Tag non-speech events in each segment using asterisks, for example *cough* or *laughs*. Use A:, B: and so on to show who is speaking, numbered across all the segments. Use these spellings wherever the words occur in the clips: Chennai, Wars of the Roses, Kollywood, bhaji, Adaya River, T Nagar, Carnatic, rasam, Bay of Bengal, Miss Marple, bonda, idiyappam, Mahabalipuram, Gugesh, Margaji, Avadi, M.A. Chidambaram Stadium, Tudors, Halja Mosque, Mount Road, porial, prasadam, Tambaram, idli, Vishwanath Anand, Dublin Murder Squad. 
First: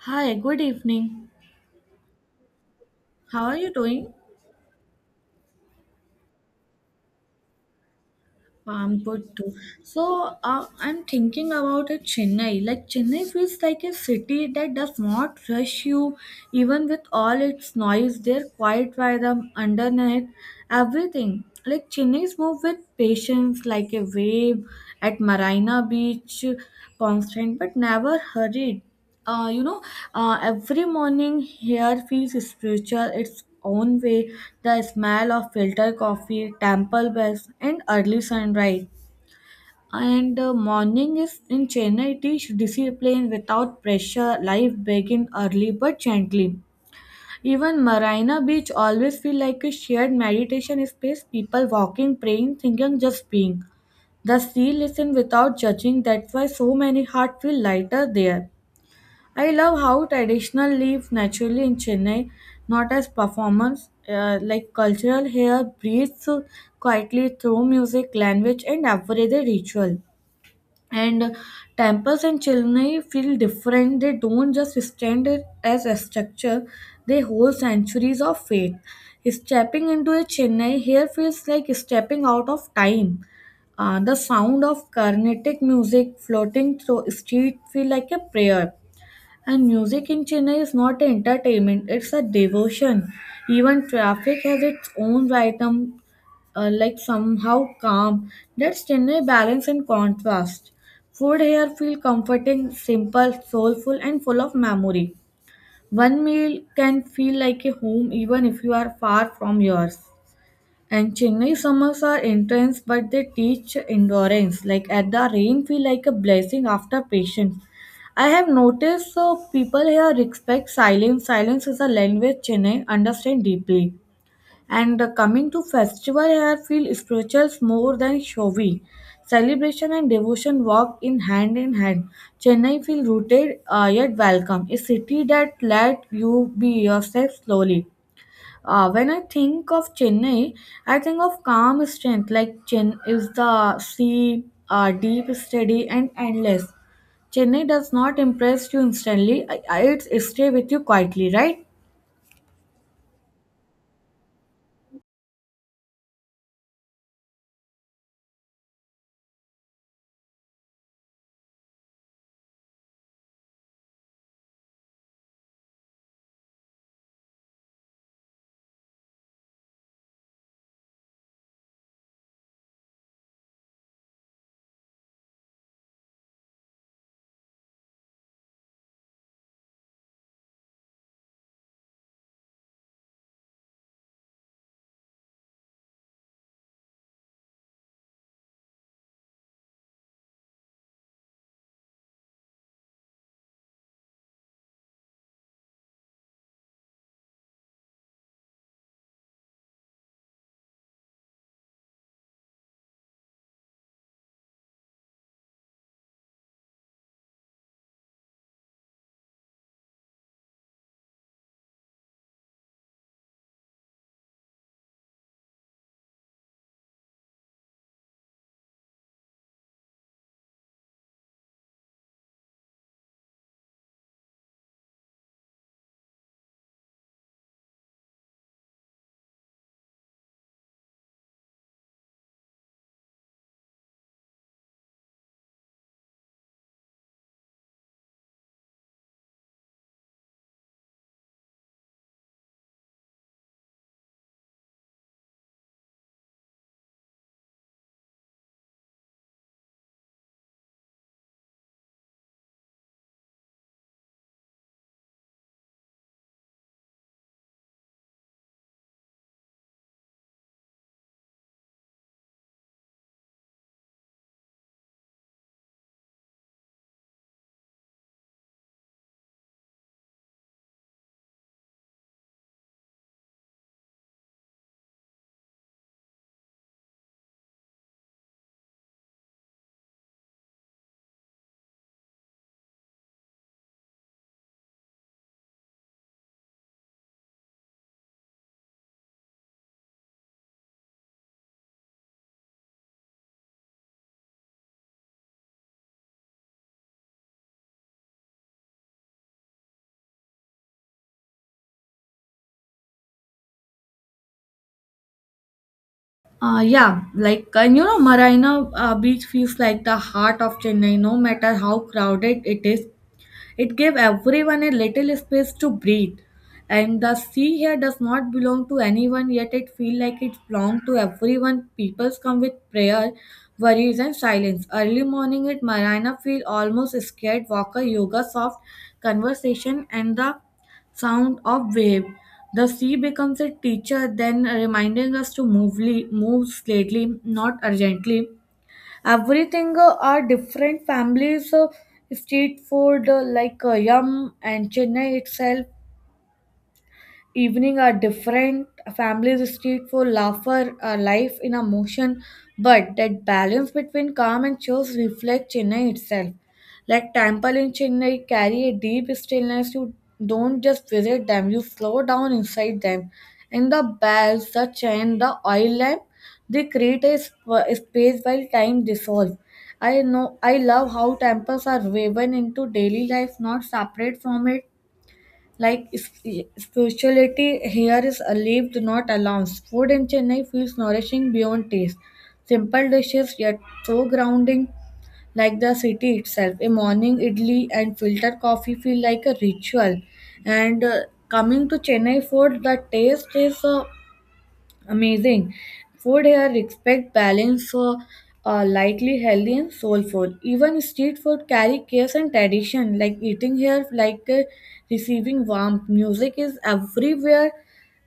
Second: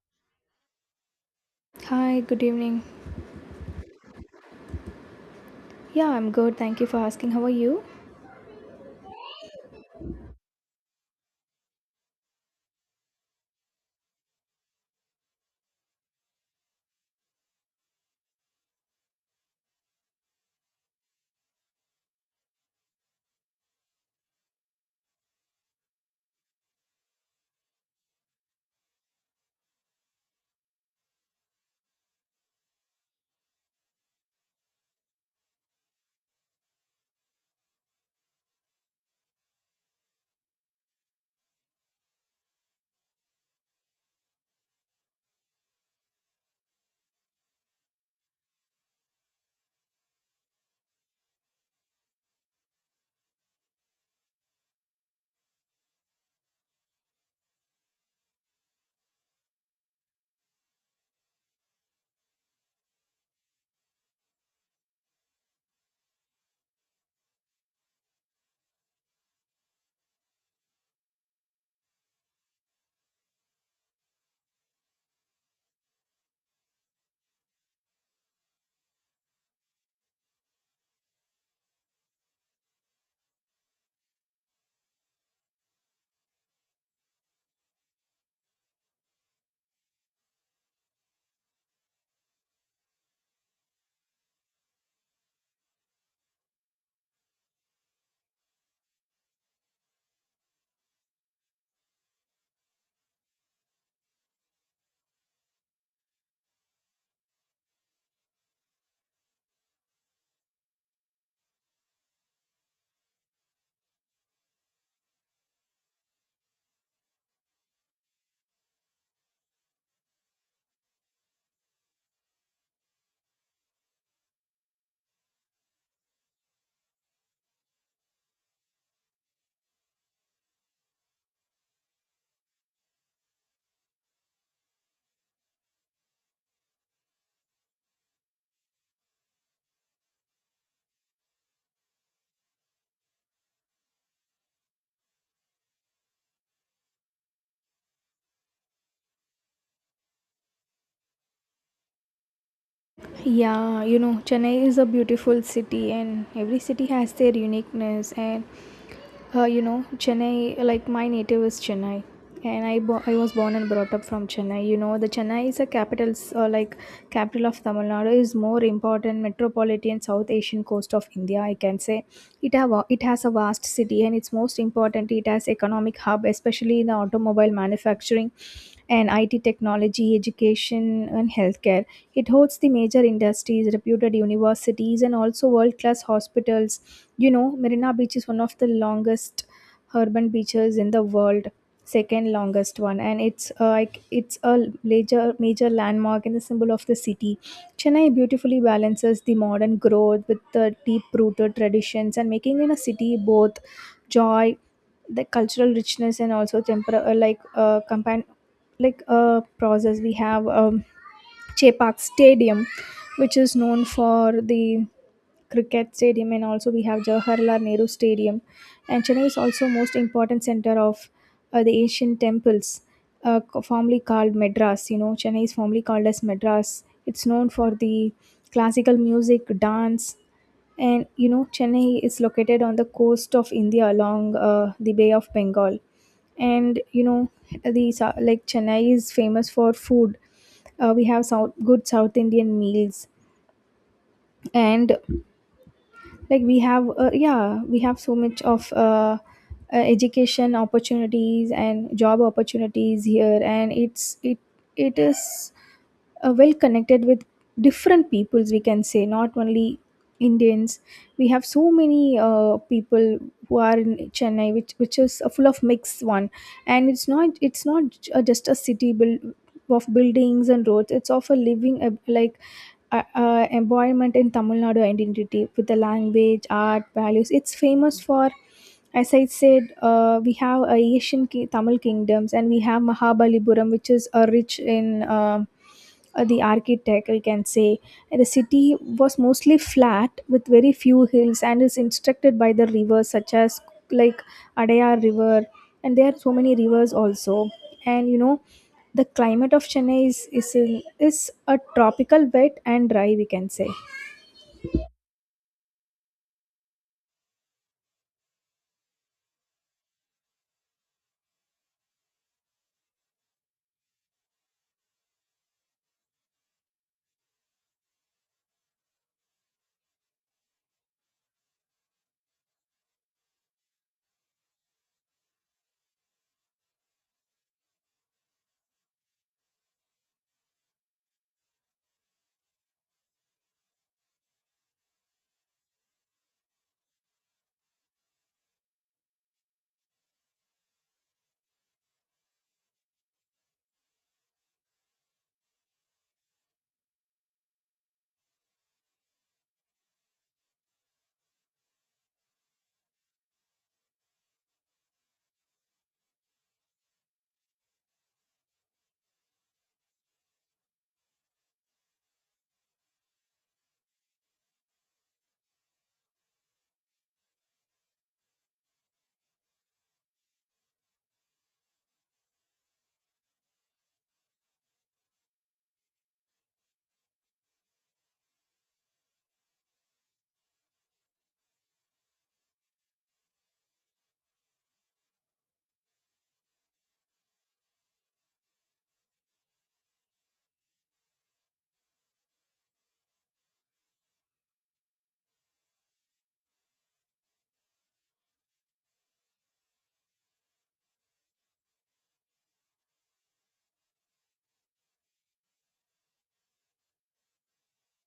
A: Hi, good evening.
B: Hi, good evening.
A: How are you doing?
B: Yeah, I'm good. Thank you for asking. How are you?
A: I'm good too. So, I'm thinking about a Chennai. Like Chennai feels like a city that does not rush you, even with all its noise. They're quiet rhythm underneath everything. Like Chennai's move with patience, like a wave at Marina Beach, constant but never hurried. uh, you know, every morning here feels spiritual its own way. The smell of filtered coffee, temple bells, and early sunrise. And the morning is in Chennai, it is discipline without pressure. Life begins early but gently. Even Marina Beach always feel like a shared meditation space. People walking, praying, thinking, just being. The sea listen without judging. That's why so many hearts feel lighter there. I love how traditional live naturally in Chennai, not as performance. Like cultural hair breathes quietly through music, language, and everyday ritual. And Temples in Chennai feel different. They don't just stand as a structure; they hold centuries of faith. Stepping into a Chennai here feels like stepping out of time. The sound of Carnatic music floating through street feel like a prayer and music in Chennai is not entertainment, it's a devotion. Even traffic has its own rhythm, like somehow calm. That's Chennai balance and contrast. Food here feel comforting, simple, soulful, and full of memory. One meal can feel like a home even if you are far from yours. And Chennai summers are intense, but they teach endurance. Like at the rain, feel like a blessing after patience. I have noticed so people here respect silence. Silence is a language Chennai understand deeply. And Coming to festival here, feel spirituals more than showy. Celebration and devotion walk in hand in hand. Chennai feel rooted yet welcome. A city that let you be yourself slowly. When I think of Chennai, I think of calm strength, like Chen is the sea, deep, steady, and endless. Chennai does not impress you instantly. I, it stay with you quietly, right?
B: Yeah, you know, Chennai is a beautiful city, and every city has their uniqueness. And You know, Chennai, like my native is Chennai, and I was born and brought up from Chennai. You know, the Chennai is a capital, s- like capital of Tamil Nadu, is more important metropolitan South Asian coast of India. I can say it has a vast city, and it's most important. It has economic hub, especially in the automobile manufacturing and IT technology, education, and healthcare. It hosts the major industries, reputed universities, and also world class hospitals. You know, Marina Beach is one of the longest urban beaches in the world, second longest one, and it's a major landmark and the symbol of the city. Chennai beautifully balances the modern growth with the deep rooted traditions and making it a city both joy, the cultural richness, and also temper like compan- like a process we have Che Stadium, which is known for the cricket stadium, and also we have Jawaharlal Nehru Stadium. And Chennai is also most important center of the Asian temples, formerly called Madras. You know, Chennai is formerly called as Madras. It's known for the classical music, dance, and you know, Chennai is located on the coast of India along the Bay of Bengal. And you know, the sou- like Chennai is famous for food. We have good South Indian meals, and like we have, yeah, we have so much of education opportunities and job opportunities here, and it is well connected with different peoples we can say, not only indians. We have so many people who are in chennai, which is a full of mixed one. And it's not just a city build of buildings and roads. It's of a living embodiment in Tamil Nadu identity with the language, art, values. It's famous for, as I said, we have Tamil kingdoms, and we have Mahabalipuram, which is rich in the architect, we can say. And the city was mostly flat with very few hills and is instructed by the rivers such as, like, Adaya River. And there are so many rivers also. And you know, the climate of chennai is a tropical wet and dry, we can say.
A: Yeah, like and you know, Marina Beach feels like the heart of Chennai, no matter how crowded it is. It gave everyone a little space to breathe. And the sea here does not belong to anyone, yet it feels like it belongs to everyone. Peoples come with prayer, worries, and silence. Early morning at Marina feel almost scared. Walker, yoga, soft conversation, and the sound of wave. The sea becomes a teacher, then reminding us to move slowly, not urgently everything are different families street food yum and chennai itself evening are different families street for laughter life in a motion but that balance between calm and shows reflect chennai itself like temple in chennai carry a deep stillness you don't just visit them you slow down inside them and the bells the chant the oil lamp they create a space while time dissolves I know I love how temples are woven into daily life not separate from it like spirituality here is a lived, not announced. Food in Chennai feels nourishing beyond taste. Simple dishes yet so grounding, like the city itself. A morning idli and filter coffee feel like a ritual. And Coming to Chennai food, the taste is amazing. Food here respect balance for lightly healthy and soulful. Even street food carry cares and tradition. Like eating here, like receiving warmth. Music is everywhere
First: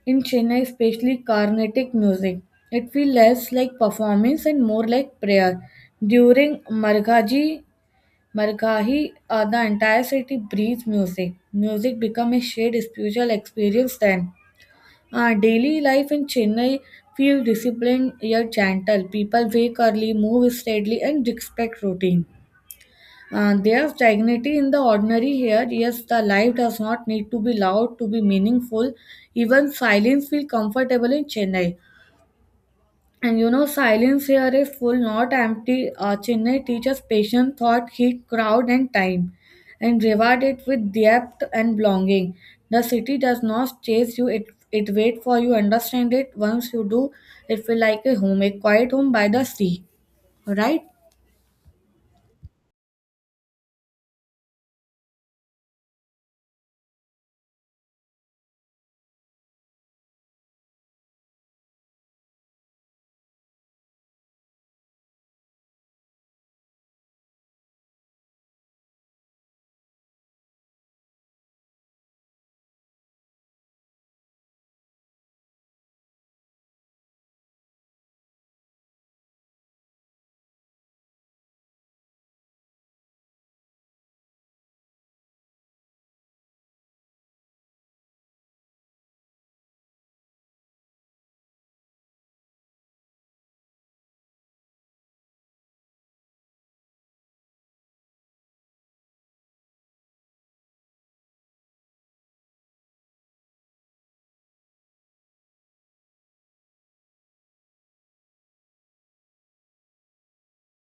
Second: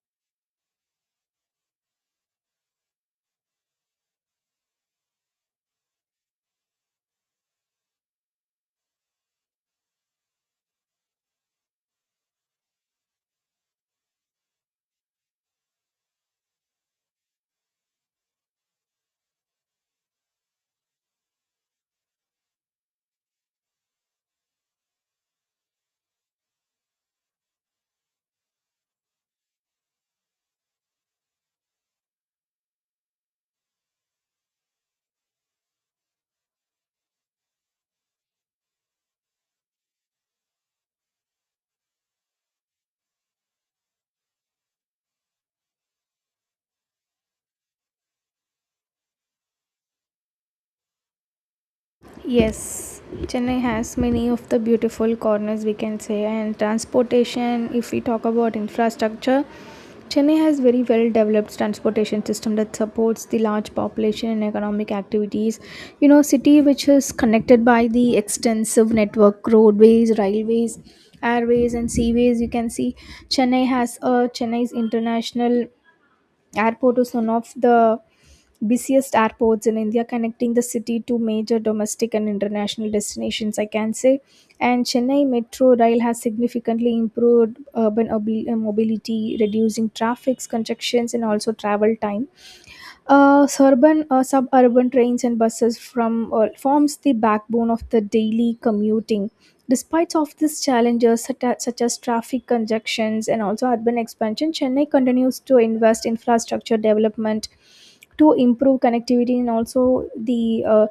A: in Chennai, especially Carnatic music. It feels less like performance and more like prayer. During Margahi, the entire city breathes music. Music become a shared spiritual experience then. Daily life in Chennai feels disciplined yet gentle. People wake early, move steadily, and respect routine. There's dignity in the ordinary here. Yes, the life does not need to be loud to be meaningful. Even silence feels comfortable in Chennai. And you know, silence here is full, not empty. Chennai teaches patience, thought, heat, crowd, and time, and reward it with depth and belonging. The city does not chase you; it waits for you. Understand it. Once you do, it feel like a home, a quiet home by the sea. Right?
B: Yes, Chennai has many of the beautiful corners, we can say, and transportation. If we talk about infrastructure, Chennai has very well developed transportation system that supports the large population and economic activities. You know, city which is connected by the extensive network roadways, railways, airways, and seaways. You can see Chennai has a Chennai's international airport is one of the busiest airports in India, connecting the city to major domestic and international destinations, I can say. And Chennai Metro Rail has significantly improved urban mobility, reducing traffic congestions and also travel time. Urban or suburban trains and buses from forms the backbone of the daily commuting. Despite of these challenges such as traffic congestions and also urban expansion, Chennai continues to invest infrastructure development to improve connectivity and also the uh,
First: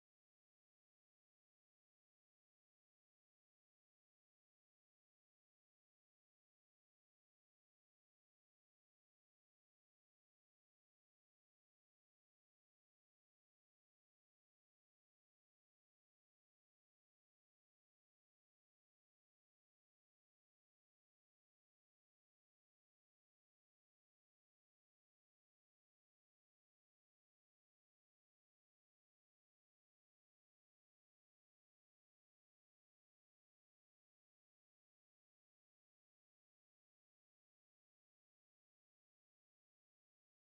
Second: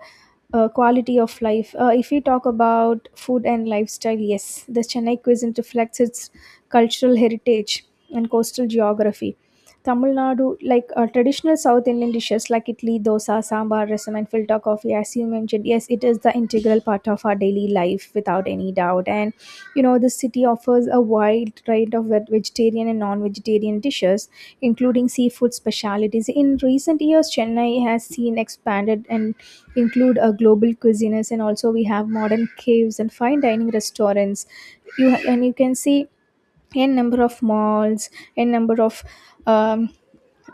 B: uh, quality of life. If we talk about food and lifestyle, yes, the Chennai cuisine reflects its cultural heritage and coastal geography Tamil Nadu, like traditional South Indian dishes like idli, dosa, sambar, rasam, and filter coffee, as you mentioned, yes, it is the integral part of our daily life without any doubt. And you know, the city offers a wide range of vegetarian and non-vegetarian dishes, including seafood specialities. In recent years, Chennai has seen expanded and include a global cuisines, and also we have modern caves and fine dining restaurants. You and you can see n number of malls, n number of um,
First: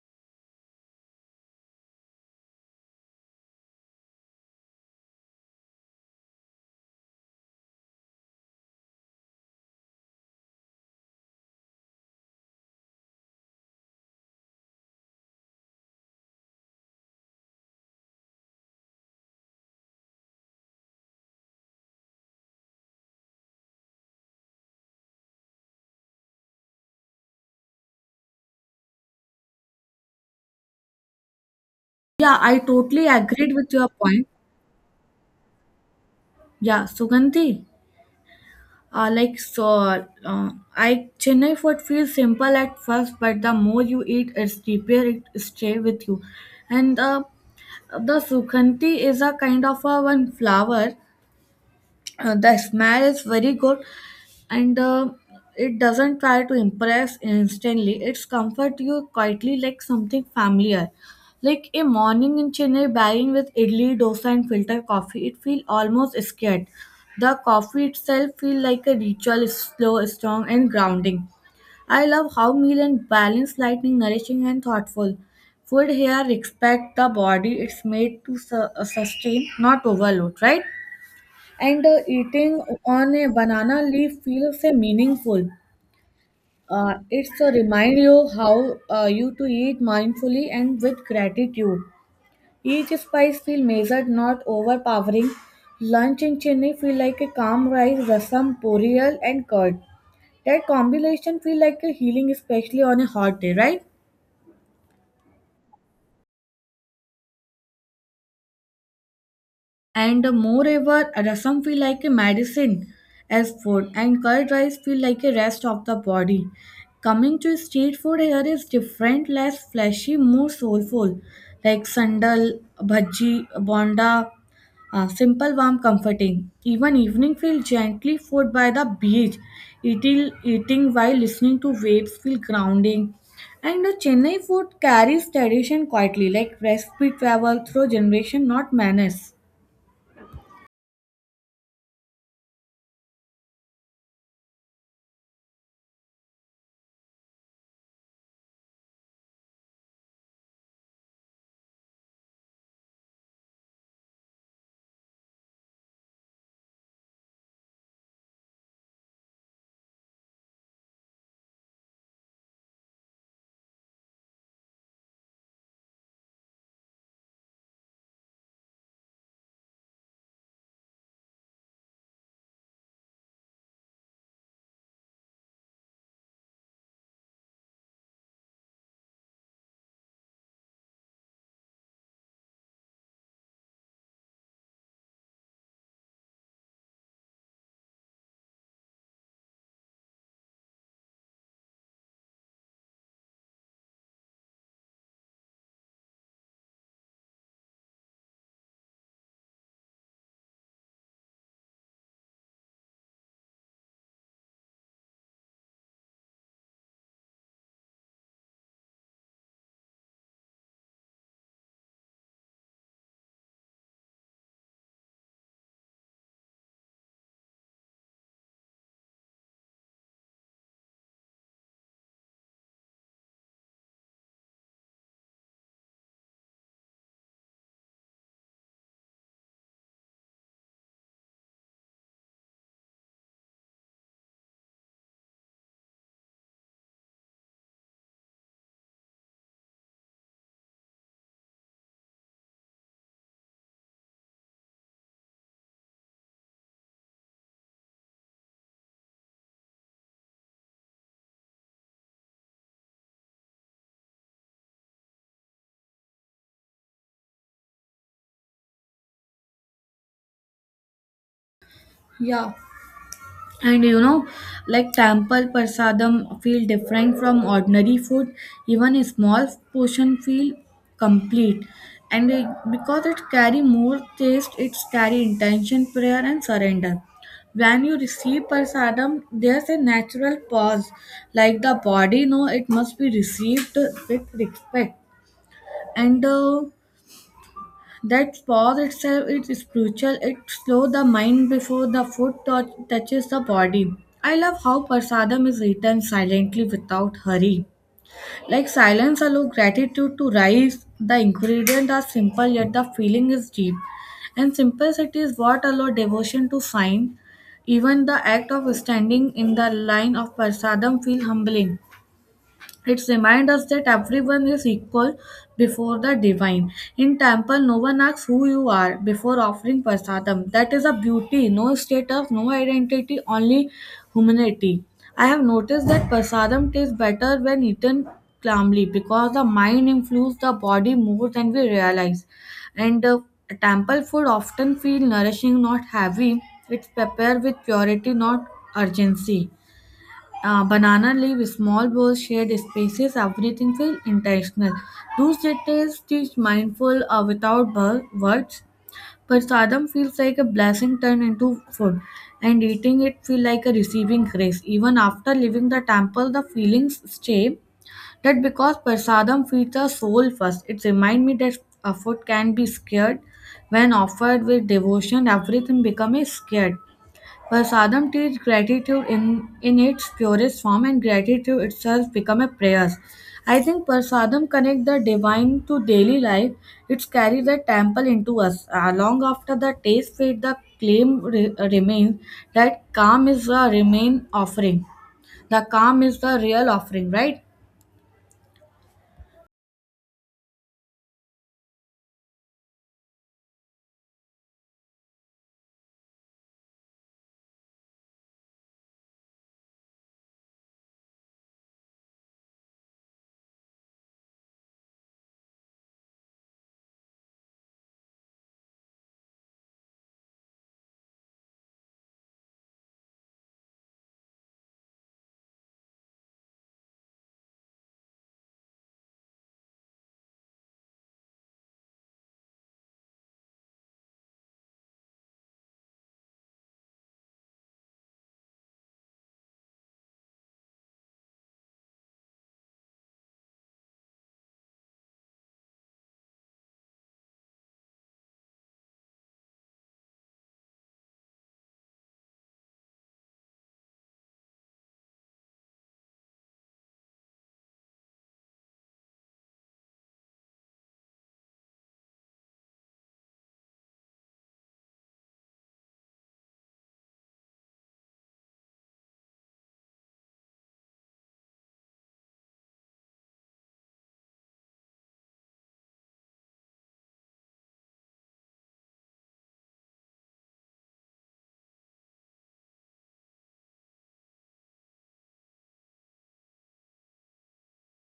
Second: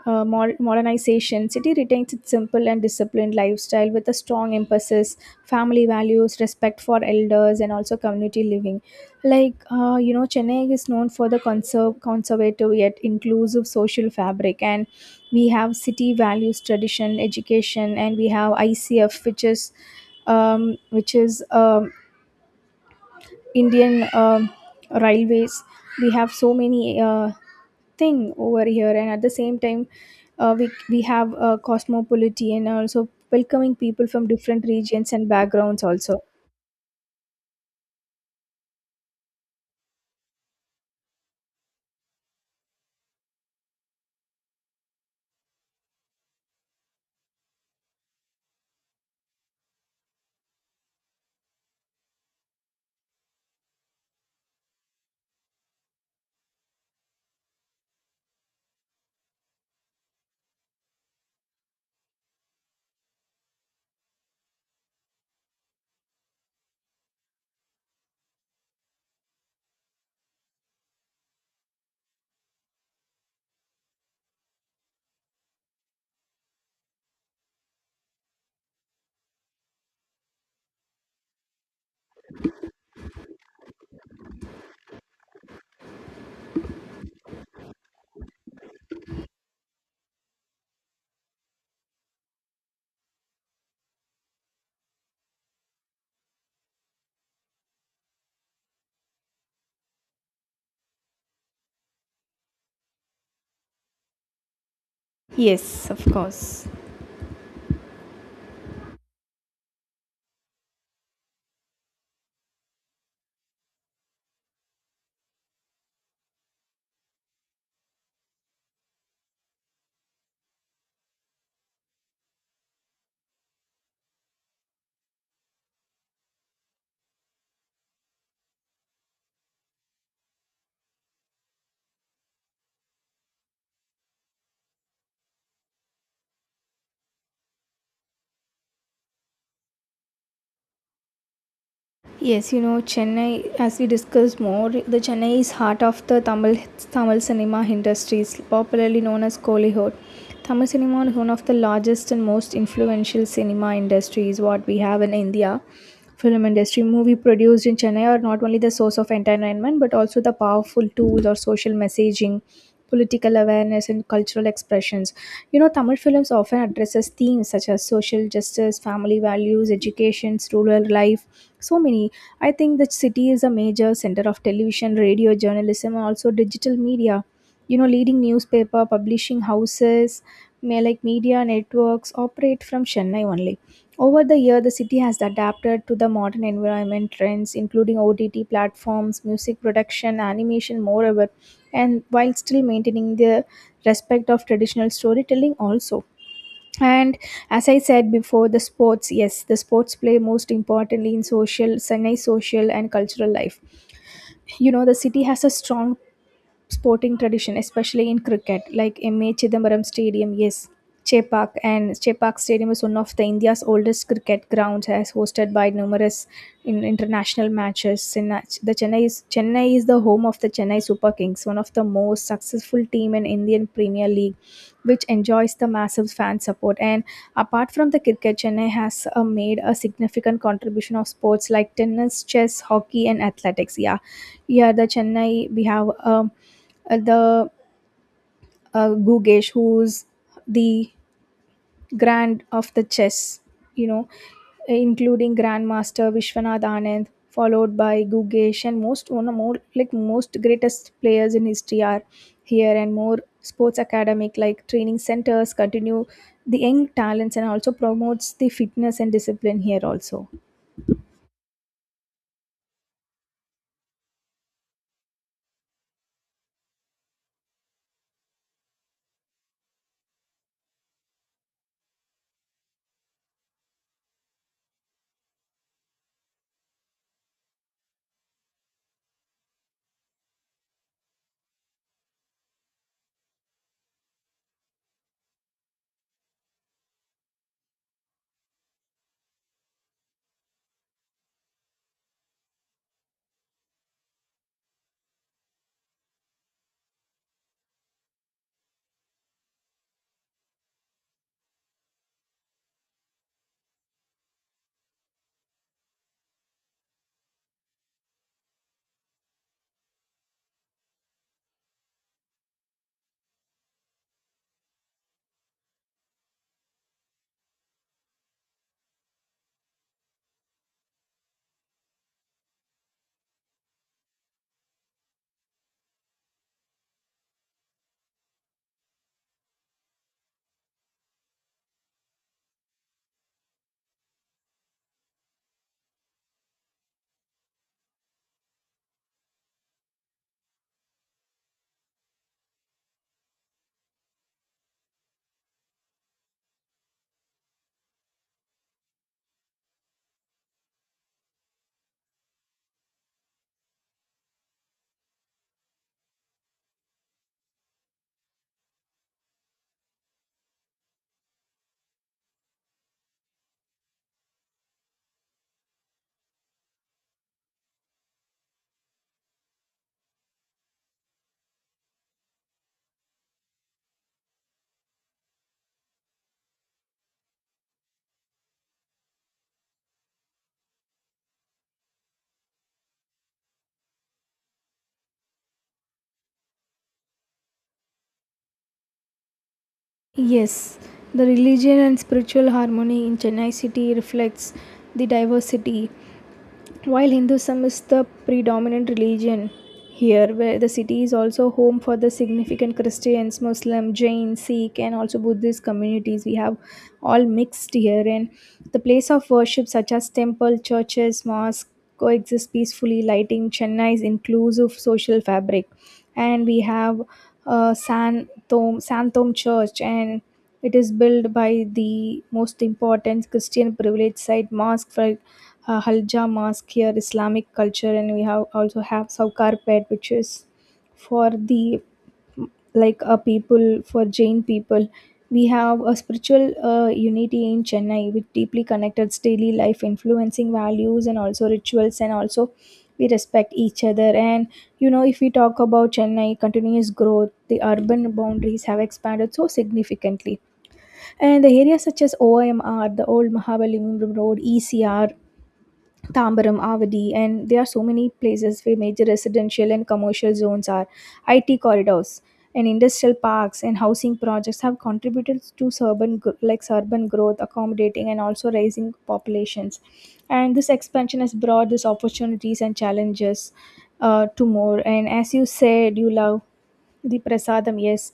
B: modernization. City retains its simple and disciplined lifestyle with a strong emphasis, family values, respect for elders, and also community living. You know, Chennai is known for the conservative yet inclusive social fabric, and we have city values, tradition, education, and we have ICF, which is um, which is um, Indian railways. We have so many thing over here. And at the same time, we have
A: Yeah, I
B: cosmopolitan
A: totally
B: also,
A: agreed with
B: welcoming
A: your
B: people
A: point.
B: from different regions and backgrounds also.
A: Yeah, Sugandhi. Like so, I Chennai food feels simple at first, but the more you eat, it's deeper. It stay with you, and the sukhanti is a kind of a one flower. The smell is very good, and it doesn't try to impress instantly. It's comfort you quietly like something familiar. Like a morning in Chennai, buying with idli, dosa, and filter coffee, it feel almost scared. The coffee itself feel like a ritual, slow, strong, and grounding. I love how meal and balanced lightning, nourishing and thoughtful. Food here respect the body. It's made to sustain, not overload, right? And Eating on a banana leaf feels meaningful. It's a remind you how you to eat mindfully and with gratitude. Each spice feel measured, not overpowering. Lunch in Chennai feel like a calm rice, rasam, porial, and curd. That combination feel like a healing, especially on a hot day, right?
B: Yes, of course.
A: And moreover, rasam feel like a medicine as food, and curd rice feel like a rest of the body. Coming to street food here is different, less fleshy, more soulful, like sandal, bhaji, bonda, simple, warm, comforting. Even evening feel gently food by the beach. Eating while listening to waves feel grounding. And the Chennai food carries tradition quietly, like recipe travel through generation, not manners.
B: Yes, you know, Chennai, as we discussed more, the Chennai is heart of the Tamil cinema industries, popularly known as Kollywood. Tamil cinema is one of the largest and most influential cinema industries what we have in India. Film industry movie produced in Chennai are not only the source of entertainment but also the powerful tools or social messaging, political awareness, and cultural expressions. You know, tamil films often addresses themes such as social justice, family values, education, rural life, so many. I think the city is a major center of television, radio, journalism, and also digital media. You know, leading newspaper publishing houses may like media networks operate from chennai only. Over the year, the city has adapted to the modern environment trends, including ott platforms, music production, animation, moreover, and while still maintaining the respect of traditional storytelling also. And as I said before, the sports, yes, the sports play most importantly in social chennai social and cultural life. You know, the city has a strong sporting tradition, especially in cricket, like M.A. Chidambaram Stadium, yes, Chepauk, and Chepauk Stadium is one of the India's oldest cricket grounds, as hosted by numerous in international matches. Chennai- The Chennai is the home of the Chennai Super Kings, one of the most successful team in Indian Premier League, which enjoys the massive fan support. And apart from the cricket, Chennai has made a significant contribution of sports like tennis, chess, hockey, and athletics. Yeah, yeah. The Chennai we have. The Gugesh, who's the grand of the chess, you know, including Grandmaster Vishwanath Anand, followed by Gugesh, and most one of more like most greatest players in history are here. And more sports academic like training centers continue the young talents and also promotes the fitness and discipline here also.
A: Yeah. And you know, like temple prasadam feel different from ordinary food. Even a small portion feel complete. And because it carry more taste, it's carry intention, prayer and surrender. When you receive prasadam, there's a natural pause. Like the body know it must be received with respect. And That pause itself is spiritual. It slows the mind before the touches the body. I love how prasadam is eaten silently without hurry. Like silence allows gratitude to rise. The ingredients are simple yet the feeling is deep. And simplicity is what allows devotion to find. Even the act of standing in the line of prasadam feel humbling. It reminds us that everyone is equal before the divine. In temple, no one asks who you are before offering prasadam. That is a beauty, no status, no identity, only humanity. I have noticed that prasadam tastes better when eaten calmly because the mind influences the body more than we realize. And Temple food often feels nourishing, not heavy. It's prepared with purity, not urgency. Banana leaf, small bowls, shared spaces, everything feels intentional. Those details teach mindful without words. Prasadam feels like a blessing turned into food, and eating it feels like a receiving grace. Even after leaving the temple, the feelings stay. That because prasadam feeds the soul first, it reminds me that a food can be scared. When offered with devotion, everything becomes scared. Vasadam teaches gratitude in its purest form, and gratitude itself become a prayer. I think Prasadam connect the divine to daily life. It's carry the temple into us. Long after the taste fade, the remains that calm is the remain offering. The calm is the real offering, right?
B: Yes, the religion and spiritual harmony in Chennai city reflects the diversity. While Hinduism is the predominant religion here, where the city is also home for the significant Christians, Muslim, Jain, Sikh, and also Buddhist communities, we have all mixed here. And the place of worship, such as temple, churches, mosques, coexist peacefully, lighting Chennai's inclusive social fabric. And we have Santom Church, and it is built by the most important Christian privileged site mosque for Halja Mosque here, Islamic culture, and we have also have Saukarpet, which is for the like a people for Jain people. We have a spiritual unity in Chennai, which deeply connected daily life, influencing values and also rituals, and also we respect each other. And you know, if we talk about Chennai continuous growth, the urban boundaries have expanded so significantly, and the areas such as OMR, the old Mahabalipuram Road, ECR, Tambaram, Avadi, and there are so many places where major residential and commercial zones are, IT corridors, and industrial parks and housing projects have contributed to urban urban growth, accommodating and also rising populations. And this expansion has brought these opportunities and challenges to more. And as you said, you love the prasadam, yes,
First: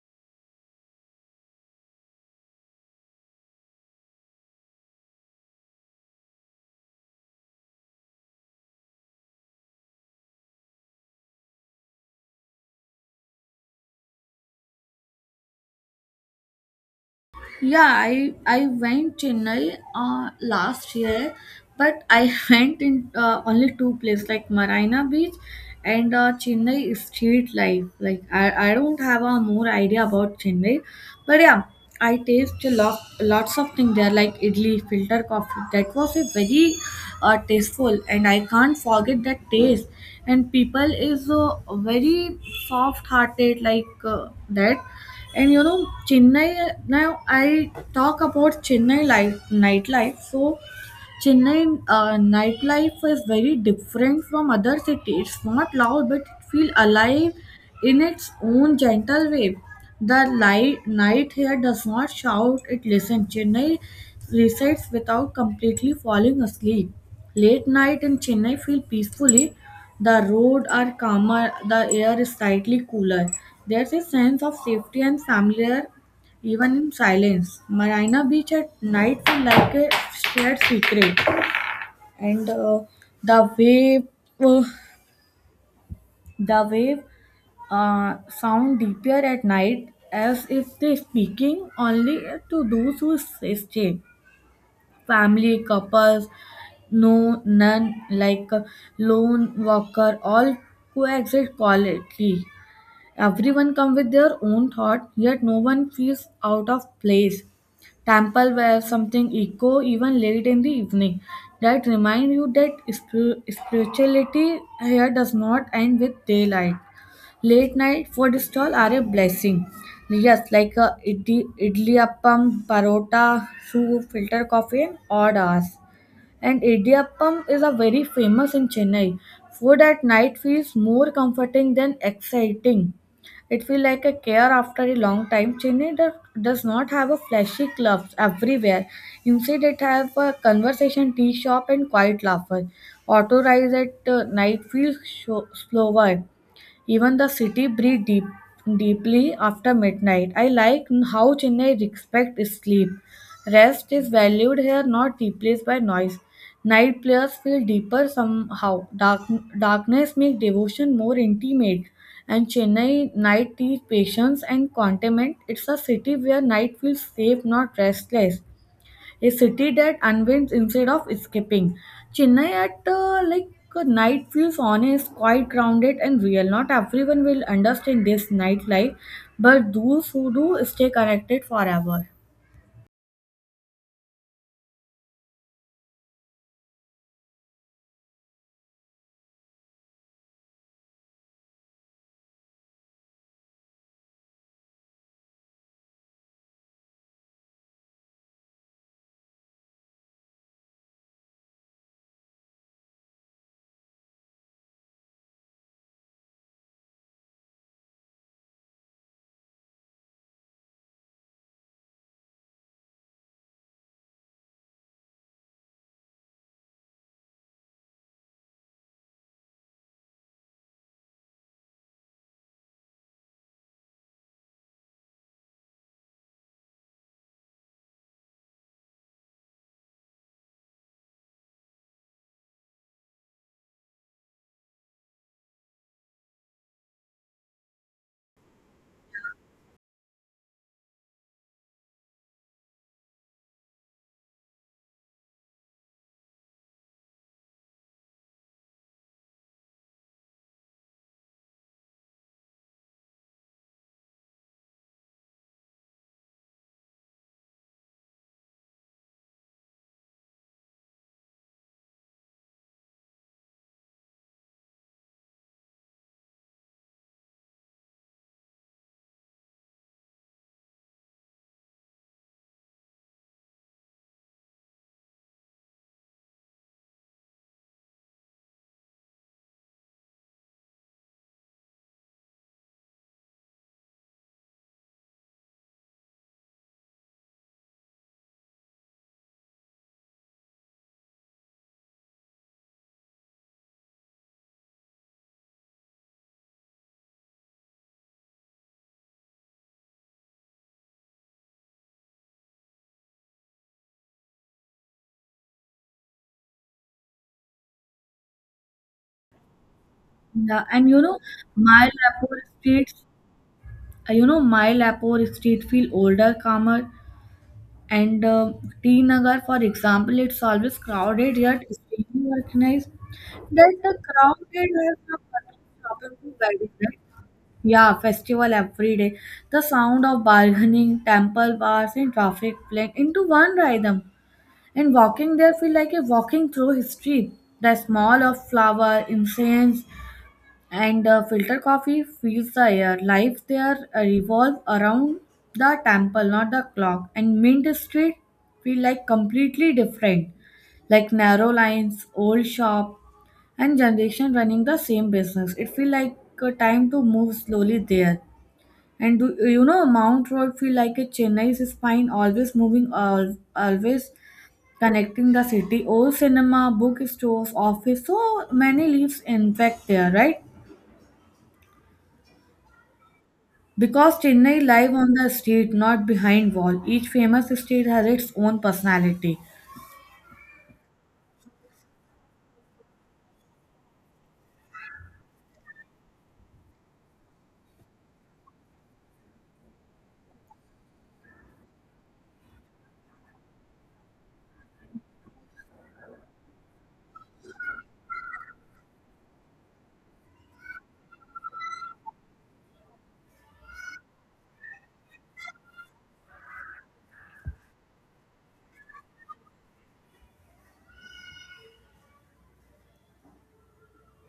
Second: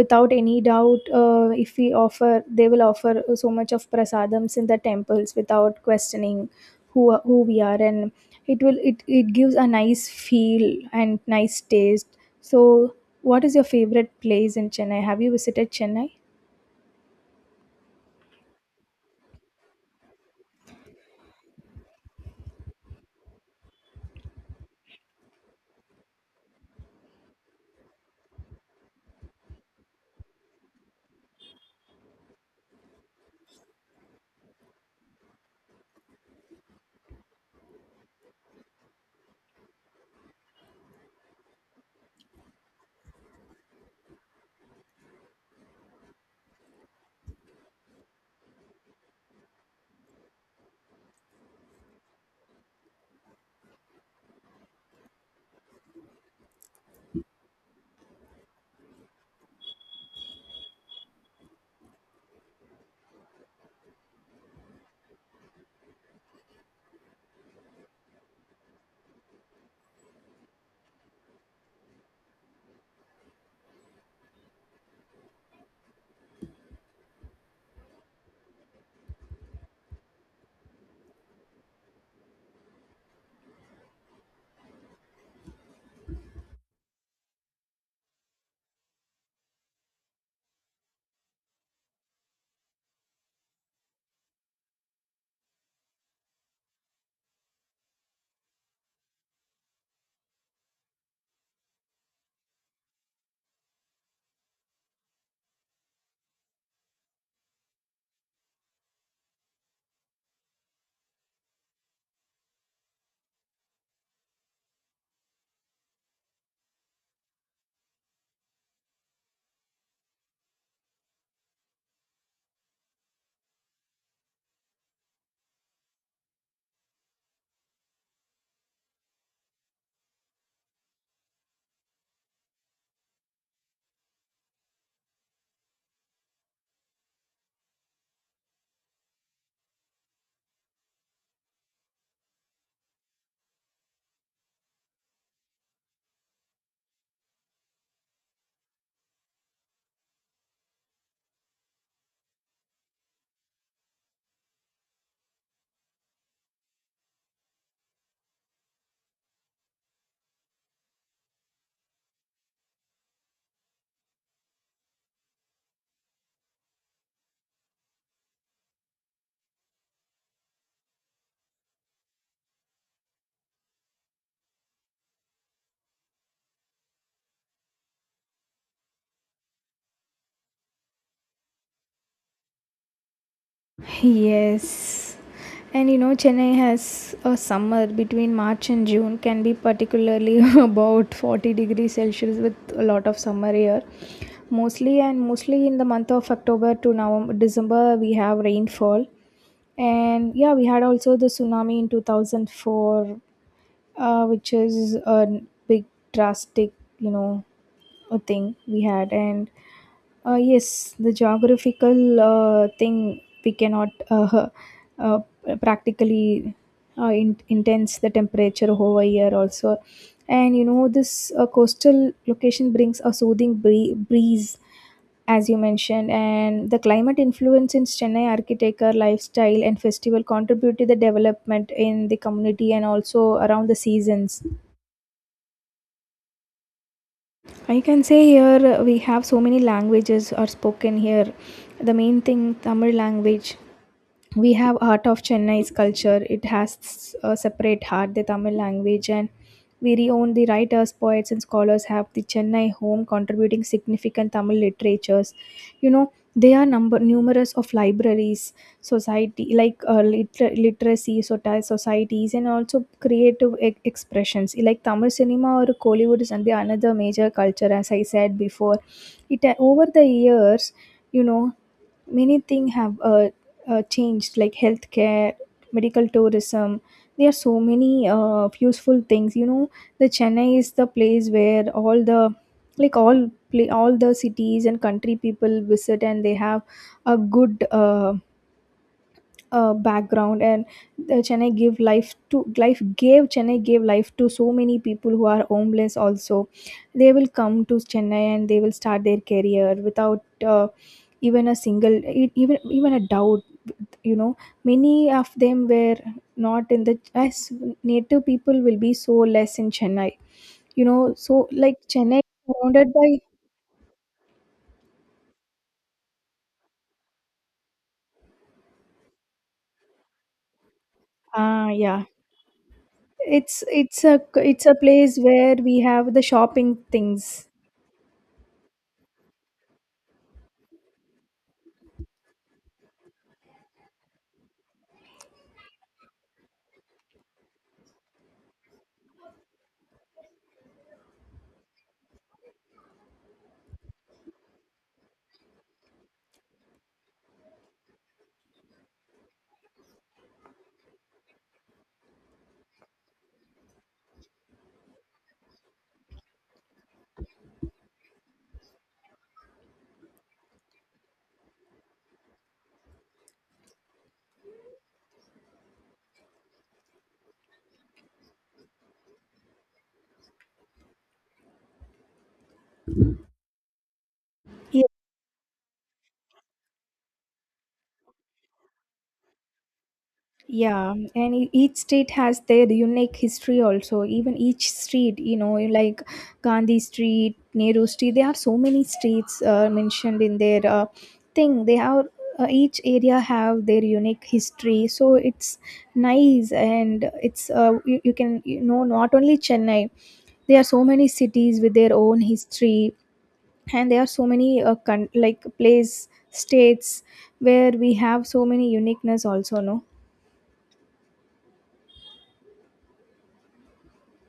B: without any doubt. If we offer, they will offer so much of prasadams in the temples without questioning who we are, and it gives a nice feel and nice taste. So what is your favorite place in chennai? Have you visited chennai?
A: Yeah, I went Chennai last year, but I *laughs* went in only two places like Marina Beach and Chennai street life. Like I don't have a more idea about Chennai, but yeah, I taste a lot lots of things there like idli, filter coffee. That was a very tasteful, and I can't forget that taste. And people is very soft hearted like that and you know, Chennai now I talk about Chennai life nightlife. So Chennai nightlife is very different from other cities. It's not loud, but it feels alive in its own gentle way. The light night here does not shout; it listens. Chennai resides without completely falling asleep. Late night in Chennai feel peacefully. The road are calmer. The air is slightly cooler. There's a sense of safety and familiar even in silence. Marina Beach at night feel like a shared secret and the wave uh, the wave sound deeper at night as if they speaking only to those who stay family couples no none like lone walker all coexist quietly. Everyone come with their own thought, yet no one feels out of place. Temple where something echo even late in the evening that remind you that spirituality here does not end with daylight. Late night food stall are a blessing. Yes, like idli appam, parota, soup, filter coffee, and odd hours and Idiyappam is a very famous in Chennai. Food at night feels more comforting than exciting. It feels like a care after a long time. Chennai does not have a flashy clubs everywhere. Instead, it has a conversation tea shop and quiet laughter. Auto rides at night feels slower even the city breathes deeply after midnight. I like how Chennai respects sleep. Rest is valued here, not replaced by noise. Night players feel deeper somehow. Darkness makes devotion more intimate. And Chennai night teaches patience and contentment. It's a city where night feels safe, not restless a city that unwinds instead of escaping. Chennai at night feels honest, quite grounded and real. Not everyone will understand this nightlife, but those who do stay connected forever.
B: Yes. And you know, Chennai has a summer between March and June can be particularly *laughs* about 40 degrees Celsius with a lot of summer here. Mostly, and mostly in the month of October to November, December, we have rainfall. And yeah, we had also the tsunami in 2004, which is a big drastic, you know, a thing we had. And yes, the geographical thing we cannot *laughs* uh, practically intense the temperature over here also. And you know, this coastal location brings a soothing breeze, as you mentioned, and the climate influence in Chennai architecture, lifestyle, and festival contribute to the development in the community and also around the seasons. I can say here we have so many languages are spoken here. The main thing Tamil language, we have heart of chennai's culture. It has a separate heart, the tamil language. And we reown the writers, poets, and scholars have the chennai home, contributing significant tamil literatures. You know, there are number numerous of libraries, society, literacy societies, and also creative expressions like tamil cinema or kollywood is another major culture. As I said before, it over the years, you know, many things have changed, like healthcare, medical tourism. There are so many useful things. You know, the chennai is the place where all the all the cities and country people visit, and they have a good background. And chennai gave life to so many people who are homeless also. They will come to chennai and they will start their career without uh, even a single even a doubt. You know, many of them were not in the as native people will be so less in chennai.
A: Yeah,
B: You
A: and you
B: know,
A: know,
B: so like
A: Mile
B: chennai is
A: Airport
B: surrounded
A: streets,
B: by,
A: you know, Mile Airport street feel older, calmer, and T Nagar, for example, it's always crowded yet
B: ah, yeah,
A: extremely organized.
B: it's
A: That the
B: it's a it's
A: crowded
B: a
A: has
B: place where
A: some
B: we have
A: shopping
B: the
A: to guide it,
B: shopping
A: right?
B: things.
A: Yeah, festival every day. The sound of bargaining, temple bars, and traffic blend into one rhythm. And walking there feel like a walking through history. The smell of flower, incense, and filter coffee fills the air. Life there revolves around the temple, not the clock. And Mint Street feel like completely different, like narrow lines, old shop, and generation running the same business. It feel like a time to move slowly there and do you know Mount Road feel like a Chennai's spine, always moving, always connecting the city. Old cinema, bookstores, office, so many lives in fact there, right? Because Chennai live on the street, not behind wall. Each famous street has its own personality.
B: Yeah, and each state has their unique history also. Even each street, you know, like Gandhi Street, Nehru Street, there are so many streets mentioned in their thing. They have each area have their unique history, so it's nice. And it's you can, you know, not only Chennai. There are so many cities with their own history, and there are so many place states where we have so many uniqueness also. No.